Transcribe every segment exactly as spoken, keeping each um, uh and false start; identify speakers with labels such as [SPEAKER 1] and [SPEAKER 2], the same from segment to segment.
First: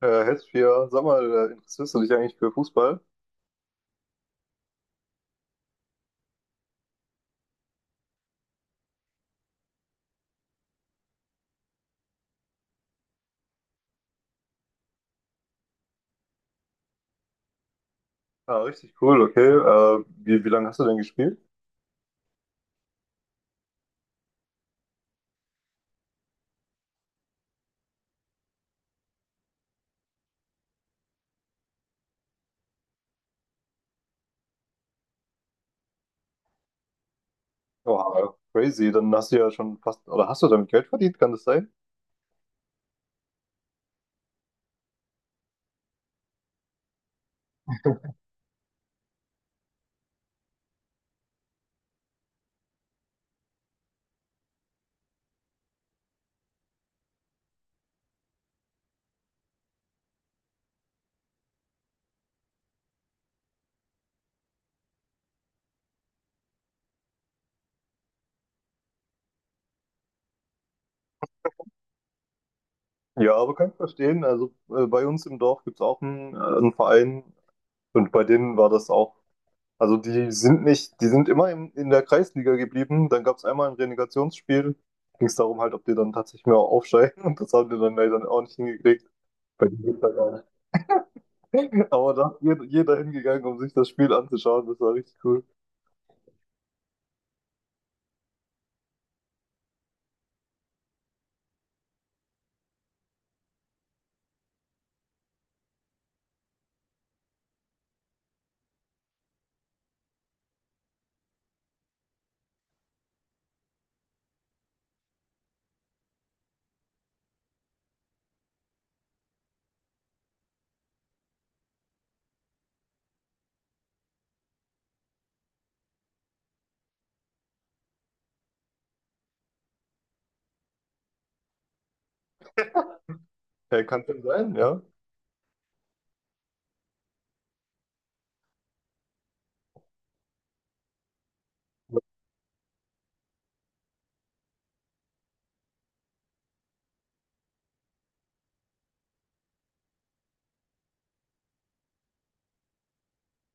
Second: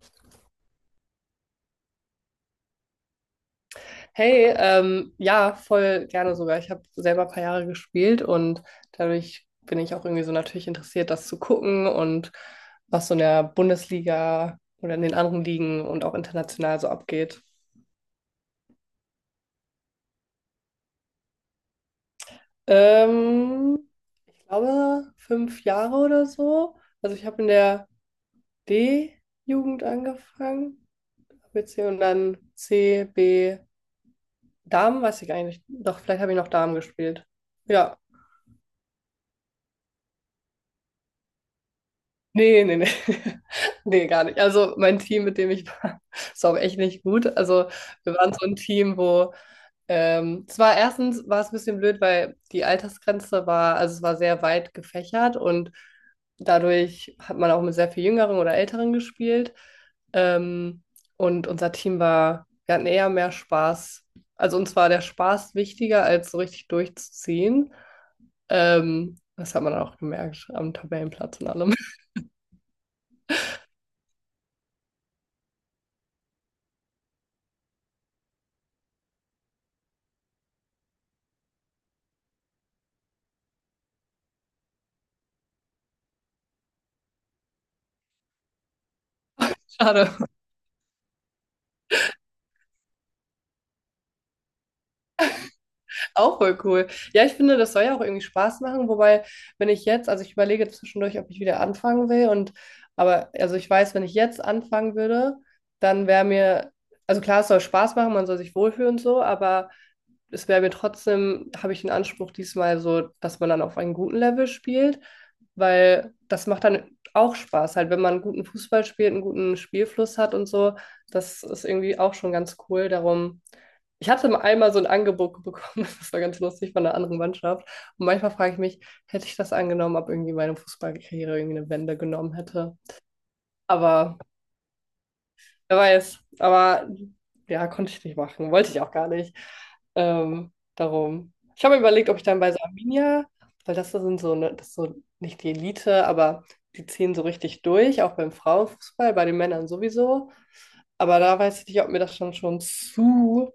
[SPEAKER 1] Äh, Hestia, sag mal, äh, interessierst du dich eigentlich für Fußball?
[SPEAKER 2] Hey, ähm, ja, voll gerne sogar. Ich habe selber ein paar Jahre gespielt und dadurch bin ich auch irgendwie so natürlich interessiert, das zu gucken und was so in der Bundesliga oder in den anderen Ligen und auch international so abgeht.
[SPEAKER 1] Ah, richtig cool, okay. Äh, wie, wie lange hast du denn gespielt?
[SPEAKER 2] Ähm, Ich glaube, fünf Jahre oder so. Also ich habe in der D-Jugend angefangen, hab jetzt hier und dann C, B, Damen, weiß ich eigentlich. Doch, vielleicht habe ich noch Damen gespielt. Ja.
[SPEAKER 1] Wow, crazy. Dann hast du ja schon fast, oder hast du damit Geld verdient, kann das sein?
[SPEAKER 2] Ne, ne, ne. Ne, gar nicht. Also mein Team, mit dem ich war, ist auch echt nicht gut. Also wir waren so ein Team, wo ähm, es war erstens war es ein bisschen blöd, weil die Altersgrenze war, also es war sehr weit gefächert, und dadurch hat man auch mit sehr viel Jüngeren oder Älteren gespielt. Ähm, und unser Team war, wir hatten eher mehr Spaß. Also uns war der Spaß wichtiger, als so richtig durchzuziehen. Ähm, das hat man auch gemerkt am Tabellenplatz und allem.
[SPEAKER 1] Ja, aber kann ich verstehen. Also äh, bei uns im Dorf gibt es auch einen, äh, einen Verein und bei denen war das auch. Also die sind nicht, die sind immer in, in der Kreisliga geblieben. Dann gab es einmal ein Relegationsspiel. Ging es darum halt, ob die dann tatsächlich mehr aufsteigen. Und das haben die dann leider auch nicht hingekriegt. Bei denen geht's halt
[SPEAKER 2] Schade.
[SPEAKER 1] auch… Aber da ist jeder, jeder hingegangen, um sich das Spiel anzuschauen. Das war richtig cool.
[SPEAKER 2] Auch voll cool. Ja, ich finde, das soll ja auch irgendwie Spaß machen, wobei, wenn ich jetzt, also ich überlege zwischendurch, ob ich wieder anfangen will, und aber also ich weiß, wenn ich jetzt anfangen würde, dann wäre mir, also klar, es soll Spaß machen, man soll sich wohlfühlen und so, aber es wäre mir trotzdem, habe ich den Anspruch diesmal so, dass man dann auf einem guten Level spielt, weil das macht dann auch Spaß, halt, wenn man guten Fußball spielt, einen guten Spielfluss hat und so. Das ist irgendwie auch schon ganz cool. Darum, ich hatte mal einmal so ein Angebot bekommen, das war ganz lustig, von einer anderen Mannschaft. Und manchmal frage ich mich, hätte ich das angenommen, ob irgendwie meine Fußballkarriere irgendwie eine Wende genommen hätte.
[SPEAKER 1] Äh, kann
[SPEAKER 2] Aber
[SPEAKER 1] schon sein, ja.
[SPEAKER 2] wer weiß. Aber ja, konnte ich nicht machen. Wollte ich auch gar nicht. Ähm, darum. Ich habe mir überlegt, ob ich dann bei so Arminia, weil das sind so, ne, das ist so nicht die Elite, aber die ziehen so richtig durch, auch beim Frauenfußball, bei den Männern sowieso. Aber da weiß ich nicht, ob mir das schon schon zu,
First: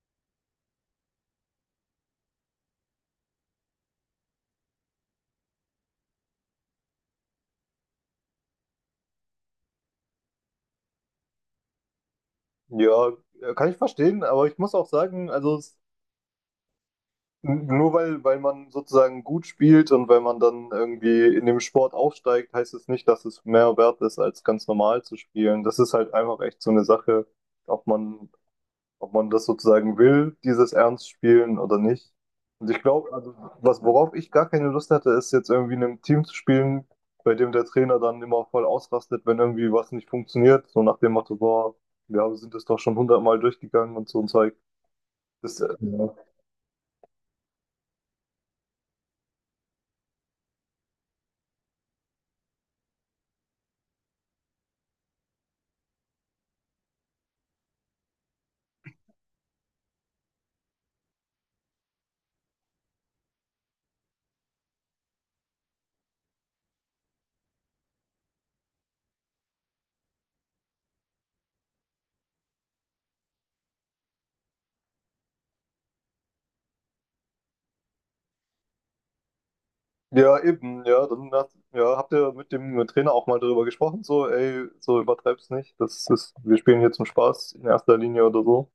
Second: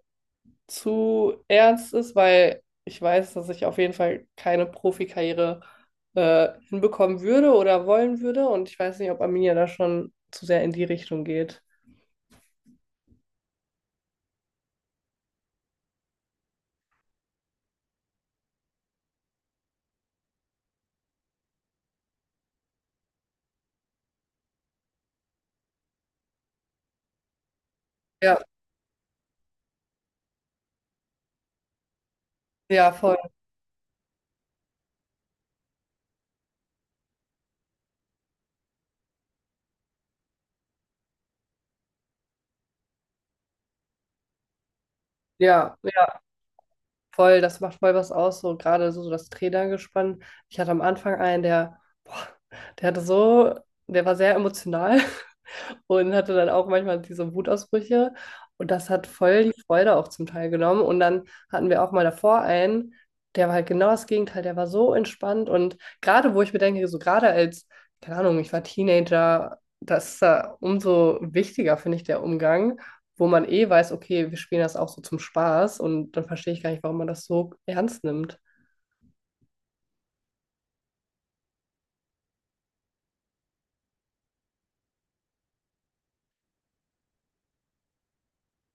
[SPEAKER 2] zu ernst ist, weil ich weiß, dass ich auf jeden Fall keine Profikarriere äh, hinbekommen würde oder wollen würde. Und ich weiß nicht, ob Arminia da schon zu sehr in die Richtung geht.
[SPEAKER 1] Ja, äh, kann ich verstehen, aber ich muss auch sagen, also es- n- nur weil, weil man sozusagen gut spielt und weil man dann irgendwie in dem Sport aufsteigt, heißt es nicht, dass es mehr wert ist, als ganz normal zu spielen. Das ist halt einfach echt so eine Sache, ob man
[SPEAKER 2] Ja,
[SPEAKER 1] ob man das sozusagen will, dieses Ernst spielen oder nicht. Und ich
[SPEAKER 2] ja,
[SPEAKER 1] glaube,
[SPEAKER 2] voll.
[SPEAKER 1] also was, worauf ich gar keine Lust hatte, ist jetzt irgendwie in einem Team zu spielen, bei dem der Trainer dann immer voll ausrastet, wenn irgendwie was nicht funktioniert. So nach dem Motto, boah, ja, wir sind das doch schon hundertmal durchgegangen und so ein Zeug. Das, äh,
[SPEAKER 2] Ja,
[SPEAKER 1] Ja.
[SPEAKER 2] ja, voll, das macht voll was aus, so gerade so, so das Trainergespann. Ich hatte am Anfang einen, der, boah, der hatte so, der war sehr emotional. Und hatte dann auch manchmal diese Wutausbrüche. Und das hat voll die Freude auch zum Teil genommen. Und dann hatten wir auch mal davor einen, der war halt genau das Gegenteil, der war so entspannt. Und gerade wo ich mir denke, so gerade als, keine Ahnung, ich war Teenager, das ist ja umso wichtiger, finde ich, der Umgang, wo man eh weiß, okay, wir spielen das auch so zum Spaß. Und dann verstehe ich gar nicht, warum man das so ernst nimmt.
[SPEAKER 1] Ja, eben, ja, dann hat, ja, habt ihr mit dem Trainer auch mal darüber gesprochen, so, ey, so übertreib's nicht. Das ist, wir spielen hier zum Spaß in erster Linie oder so.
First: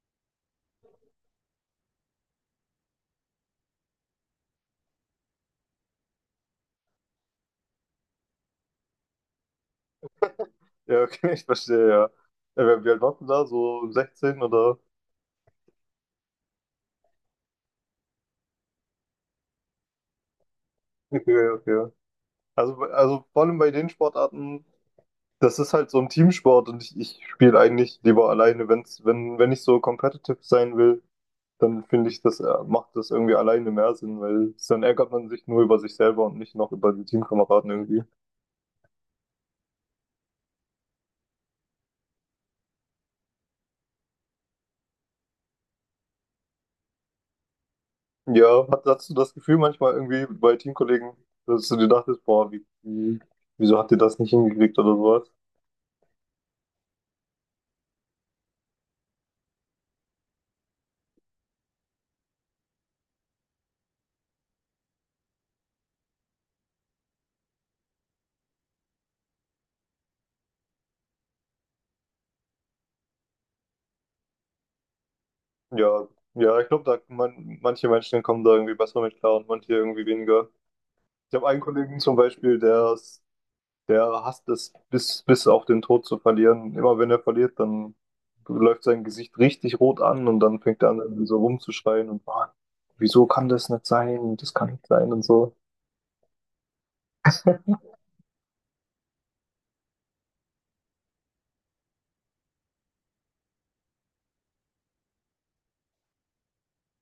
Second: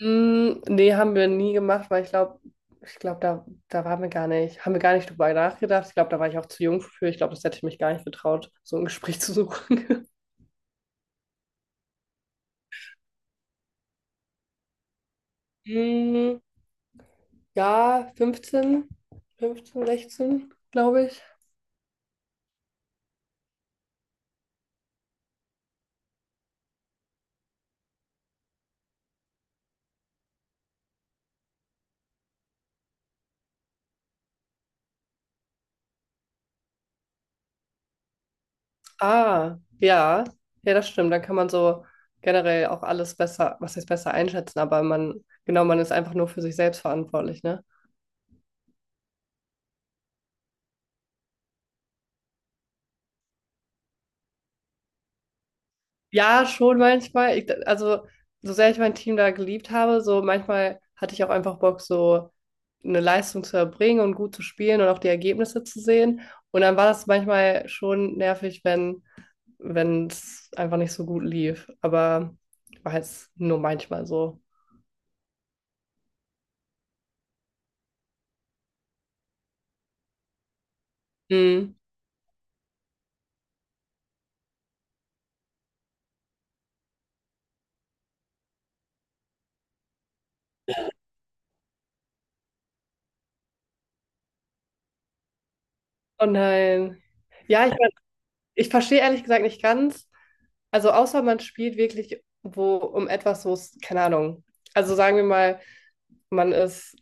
[SPEAKER 2] Mm, nee, haben wir nie gemacht, weil ich glaube, ich glaube, da, da waren wir gar nicht, haben wir gar nicht drüber nachgedacht. Ich glaube, da war ich auch zu jung für. Ich glaube, das hätte ich mich gar nicht getraut, so ein Gespräch zu suchen.
[SPEAKER 1] Ja, okay, ich verstehe, ja. Äh, Wie alt warst du da? So sechzehn oder?
[SPEAKER 2] Mm, ja, fünfzehn, fünfzehn, sechzehn, glaube ich.
[SPEAKER 1] Okay, okay. Also, also vor allem bei den Sportarten, das ist halt so ein Teamsport und ich, ich spiele eigentlich lieber alleine. Wenn's, wenn, wenn ich so competitive sein will, dann finde ich, das äh, macht das irgendwie alleine mehr Sinn, weil dann ärgert man sich nur über sich selber und nicht noch über die Teamkameraden irgendwie.
[SPEAKER 2] Ah, ja, ja, das stimmt. Dann kann man so generell auch alles besser, was heißt besser einschätzen, aber man, genau, man ist einfach nur für sich selbst verantwortlich, ne?
[SPEAKER 1] Ja, hat- hast du das Gefühl manchmal irgendwie bei Teamkollegen, dass du dir dachtest, boah, wie, wie, wieso habt ihr das nicht hingekriegt oder sowas?
[SPEAKER 2] Ja, schon manchmal. Ich, also, so sehr ich mein Team da geliebt habe, so manchmal hatte ich auch einfach Bock, so eine Leistung zu erbringen und gut zu spielen und auch die Ergebnisse zu sehen. Und dann war das manchmal schon nervig, wenn wenn es einfach nicht so gut lief. Aber war jetzt nur manchmal so.
[SPEAKER 1] Ja, ja, ich glaube, da man, manche Menschen kommen da irgendwie besser mit klar und manche irgendwie weniger. Ich habe einen
[SPEAKER 2] Mhm.
[SPEAKER 1] Kollegen zum Beispiel, der, ist- der hasst es, bis, bis auf den Tod zu verlieren. Immer wenn er verliert, dann läuft sein Gesicht richtig rot an und dann fängt er an, irgendwie so rumzuschreien und "Ah, wieso kann das nicht sein? Das kann nicht sein und so."
[SPEAKER 2] Oh nein. Ja, ich, ich verstehe ehrlich gesagt nicht ganz. Also außer man spielt wirklich wo um etwas, wo es, keine Ahnung. Also sagen wir mal, man ist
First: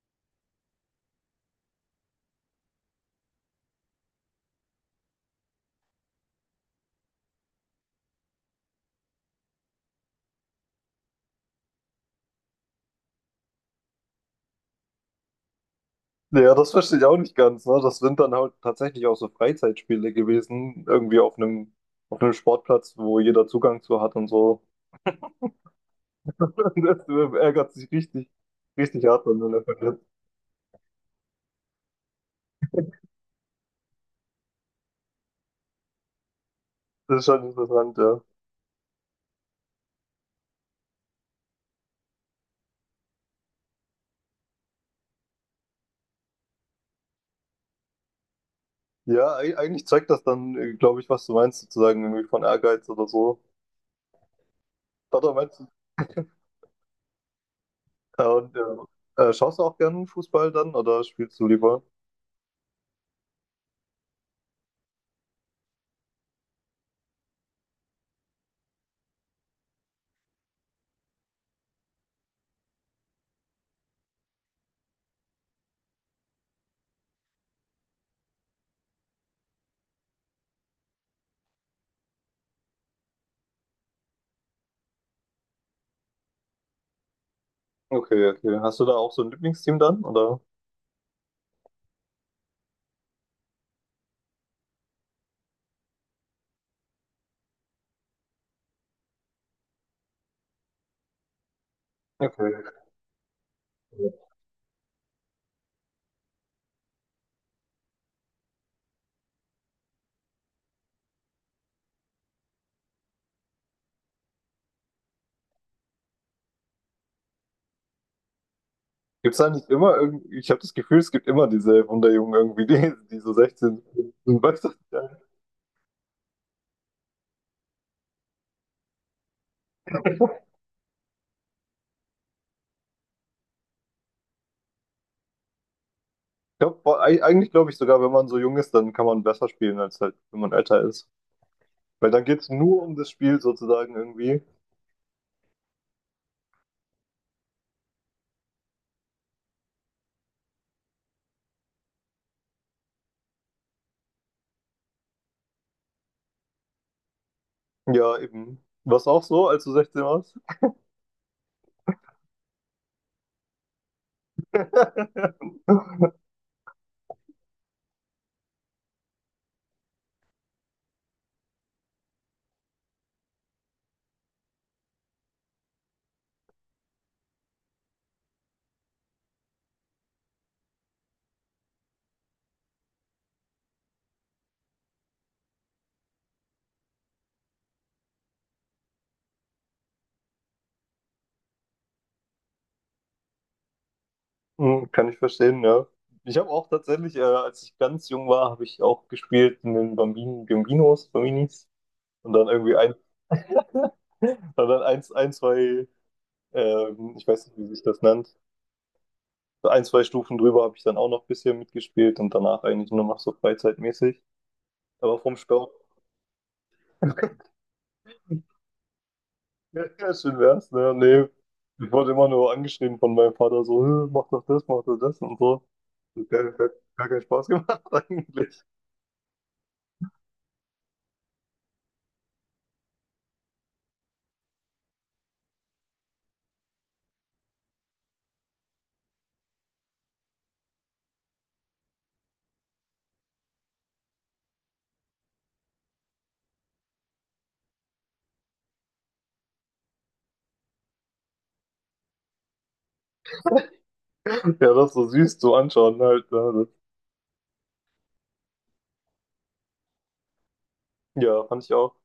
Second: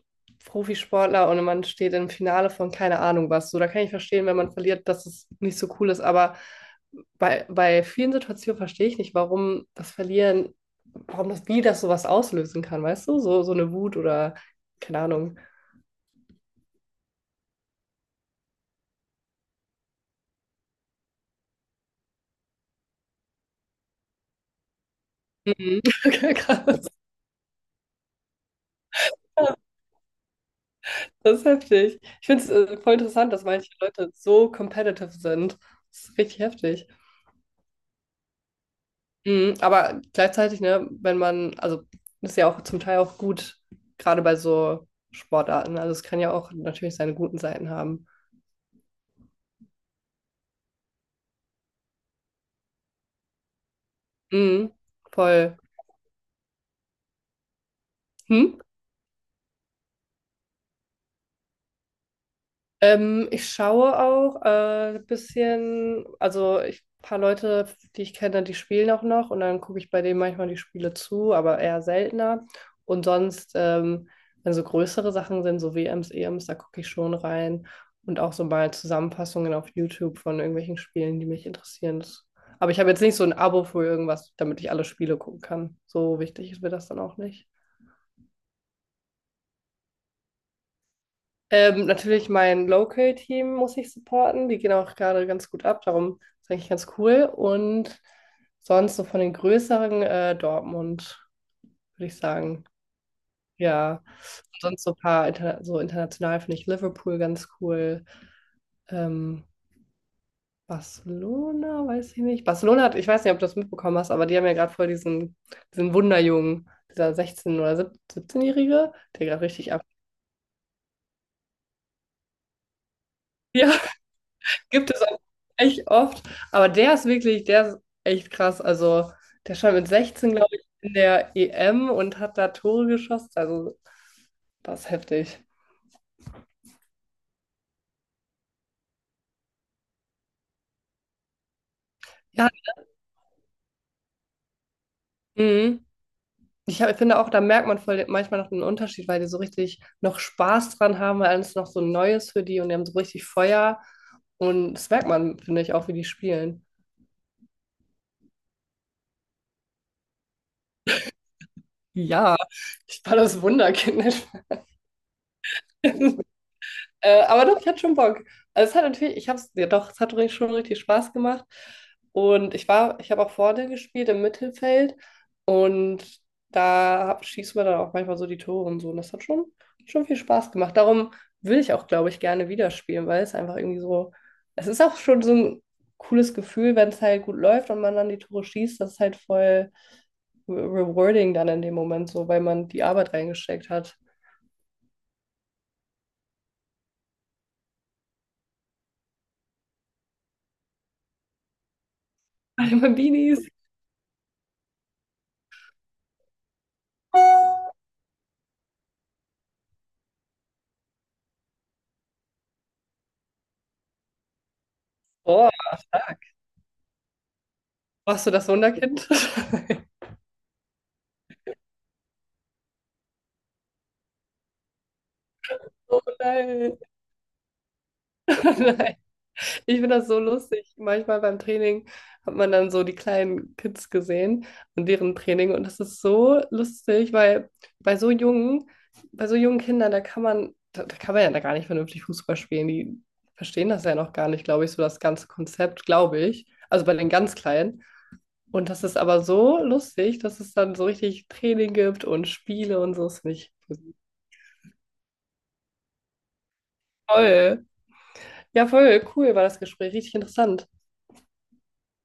[SPEAKER 2] Profisportler und man steht im Finale von keine Ahnung was. So, da kann ich verstehen, wenn man verliert, dass es nicht so cool ist. Aber bei, bei vielen Situationen verstehe ich nicht, warum das Verlieren, warum das, wie das sowas auslösen kann, weißt du? So, so eine Wut oder keine Ahnung.
[SPEAKER 1] Ja, das verstehe ich auch nicht ganz, ne? Das sind dann halt tatsächlich auch so Freizeitspiele gewesen, irgendwie auf einem, auf einem Sportplatz, wo jeder Zugang zu hat und so.
[SPEAKER 2] Mhm. Okay, krass.
[SPEAKER 1] Das ärgert sich richtig, richtig hart, wenn er verliert.
[SPEAKER 2] Das ist heftig. Ich finde es äh, voll interessant, dass manche Leute so competitive sind. Das ist richtig heftig.
[SPEAKER 1] Das ist schon interessant, ja.
[SPEAKER 2] Mhm, aber gleichzeitig, ne, wenn man, also das ist ja auch zum Teil auch gut, gerade bei so Sportarten. Also es kann ja auch natürlich seine guten Seiten haben.
[SPEAKER 1] Ja, eig- eigentlich zeigt das dann, glaube ich, was du meinst, sozusagen irgendwie von Ehrgeiz oder so.
[SPEAKER 2] Mhm,
[SPEAKER 1] Oder
[SPEAKER 2] voll.
[SPEAKER 1] meinst du? Äh,
[SPEAKER 2] Hm?
[SPEAKER 1] und, äh, äh, Schaust du auch gerne Fußball dann oder spielst du lieber?
[SPEAKER 2] Ähm, ich schaue auch äh, ein bisschen, also ich, ein paar Leute, die ich kenne, die spielen auch noch, und dann gucke ich bei denen manchmal die Spiele zu, aber eher seltener. Und sonst, ähm, wenn so größere Sachen sind, so W Ms, E Ms, da gucke ich schon rein und auch so mal Zusammenfassungen auf YouTube von irgendwelchen Spielen, die mich interessieren. Das, aber ich habe jetzt nicht so ein Abo für irgendwas, damit ich alle Spiele gucken kann. So wichtig ist mir das dann auch nicht.
[SPEAKER 1] Okay, okay. Hast du da auch so ein Lieblingsteam dann, oder?
[SPEAKER 2] Ähm, natürlich mein Local-Team muss ich supporten. Die gehen auch gerade ganz gut ab, darum ist eigentlich ganz cool. Und sonst so von den größeren äh, Dortmund, würde ich sagen.
[SPEAKER 1] Okay.
[SPEAKER 2] Ja. Und sonst so ein paar interna, so international finde ich Liverpool ganz cool. Ähm, Barcelona, weiß ich nicht. Barcelona hat, ich weiß nicht, ob du das mitbekommen hast, aber die haben ja gerade voll diesen, diesen Wunderjungen, dieser sechzehn- oder 17- 17-Jährige, der
[SPEAKER 1] Gibt's
[SPEAKER 2] gerade
[SPEAKER 1] da nicht
[SPEAKER 2] richtig ab.
[SPEAKER 1] immer irgendwie, ich habe das Gefühl, es gibt immer diese Wunderjungen irgendwie, die, die so
[SPEAKER 2] Ja,
[SPEAKER 1] sechzehn sind. Weißt du?
[SPEAKER 2] gibt es
[SPEAKER 1] Ja.
[SPEAKER 2] auch echt oft, aber der ist wirklich, der ist echt krass. Also, der stand mit sechzehn, glaube ich, in der E M und hat da Tore geschossen. Also, das ist heftig.
[SPEAKER 1] Ich glaub, boah, eig- eigentlich glaube ich sogar, wenn man so jung ist, dann kann man besser spielen, als halt, wenn man älter ist. Weil dann geht's
[SPEAKER 2] Ja,
[SPEAKER 1] nur um das Spiel sozusagen irgendwie.
[SPEAKER 2] mhm. Ich hab, ich finde auch, da merkt man voll manchmal noch den Unterschied, weil die so richtig noch Spaß dran haben, weil alles noch so Neues für die, und die haben so richtig Feuer. Und das merkt man, finde ich, auch, wie die spielen.
[SPEAKER 1] Ja, eben. War's auch so, als du sechzehn warst?
[SPEAKER 2] Ja, ich war das Wunderkind. Äh, aber doch, ich hatte schon Bock. Also es hat natürlich, ich habe es, ja doch, es hat ri- schon richtig Spaß gemacht. Und ich war, ich habe auch vorne gespielt im Mittelfeld, und da hab, schießen wir dann auch manchmal so die Tore und so. Und das hat schon, schon viel Spaß gemacht. Darum will ich auch, glaube ich, gerne wieder spielen, weil es einfach irgendwie so, es ist auch schon so ein cooles Gefühl, wenn es halt gut läuft und man dann die Tore schießt. Das ist halt voll re- rewarding dann in dem Moment so, weil man die Arbeit reingesteckt hat.
[SPEAKER 1] Hm, kann ich verstehen, ja. Ich habe auch tatsächlich, äh, als ich ganz jung war, habe ich auch gespielt in den Bambin Bambinos, Bambinis. Und dann irgendwie
[SPEAKER 2] Alle
[SPEAKER 1] ein…
[SPEAKER 2] Bambinis.
[SPEAKER 1] und dann eins, ein, zwei, ähm, ich weiß nicht, wie sich das nennt. So ein, zwei Stufen drüber habe ich dann auch noch ein bisschen mitgespielt und danach eigentlich nur noch so freizeitmäßig. Aber vom
[SPEAKER 2] Oh.
[SPEAKER 1] Sport.
[SPEAKER 2] Warst du das Wunderkind?
[SPEAKER 1] Ja, ja, schön wär's, ne? Nee. Ich wurde immer nur angeschrieben von meinem Vater, so, "Hä, mach doch das, mach doch das und so."
[SPEAKER 2] Oh
[SPEAKER 1] Das hat gar,
[SPEAKER 2] nein.
[SPEAKER 1] Gar keinen Spaß gemacht eigentlich.
[SPEAKER 2] Nein. Ich finde das so lustig. Manchmal beim Training hat man dann so die kleinen Kids gesehen und deren Training. Und das ist so lustig, weil bei so jungen, bei so jungen Kindern, da kann man, da, da kann man ja da gar nicht vernünftig Fußball spielen. Die verstehen das ja noch gar nicht, glaube ich, so das ganze Konzept, glaube ich. Also bei den ganz Kleinen. Und das ist aber so lustig, dass es dann so richtig Training gibt und Spiele und so. Das finde ich
[SPEAKER 1] Ja, das so süß zu anschauen halt, ne?
[SPEAKER 2] toll. Ja, voll cool war das Gespräch, richtig interessant.
[SPEAKER 1] Das, ja, fand ich auch.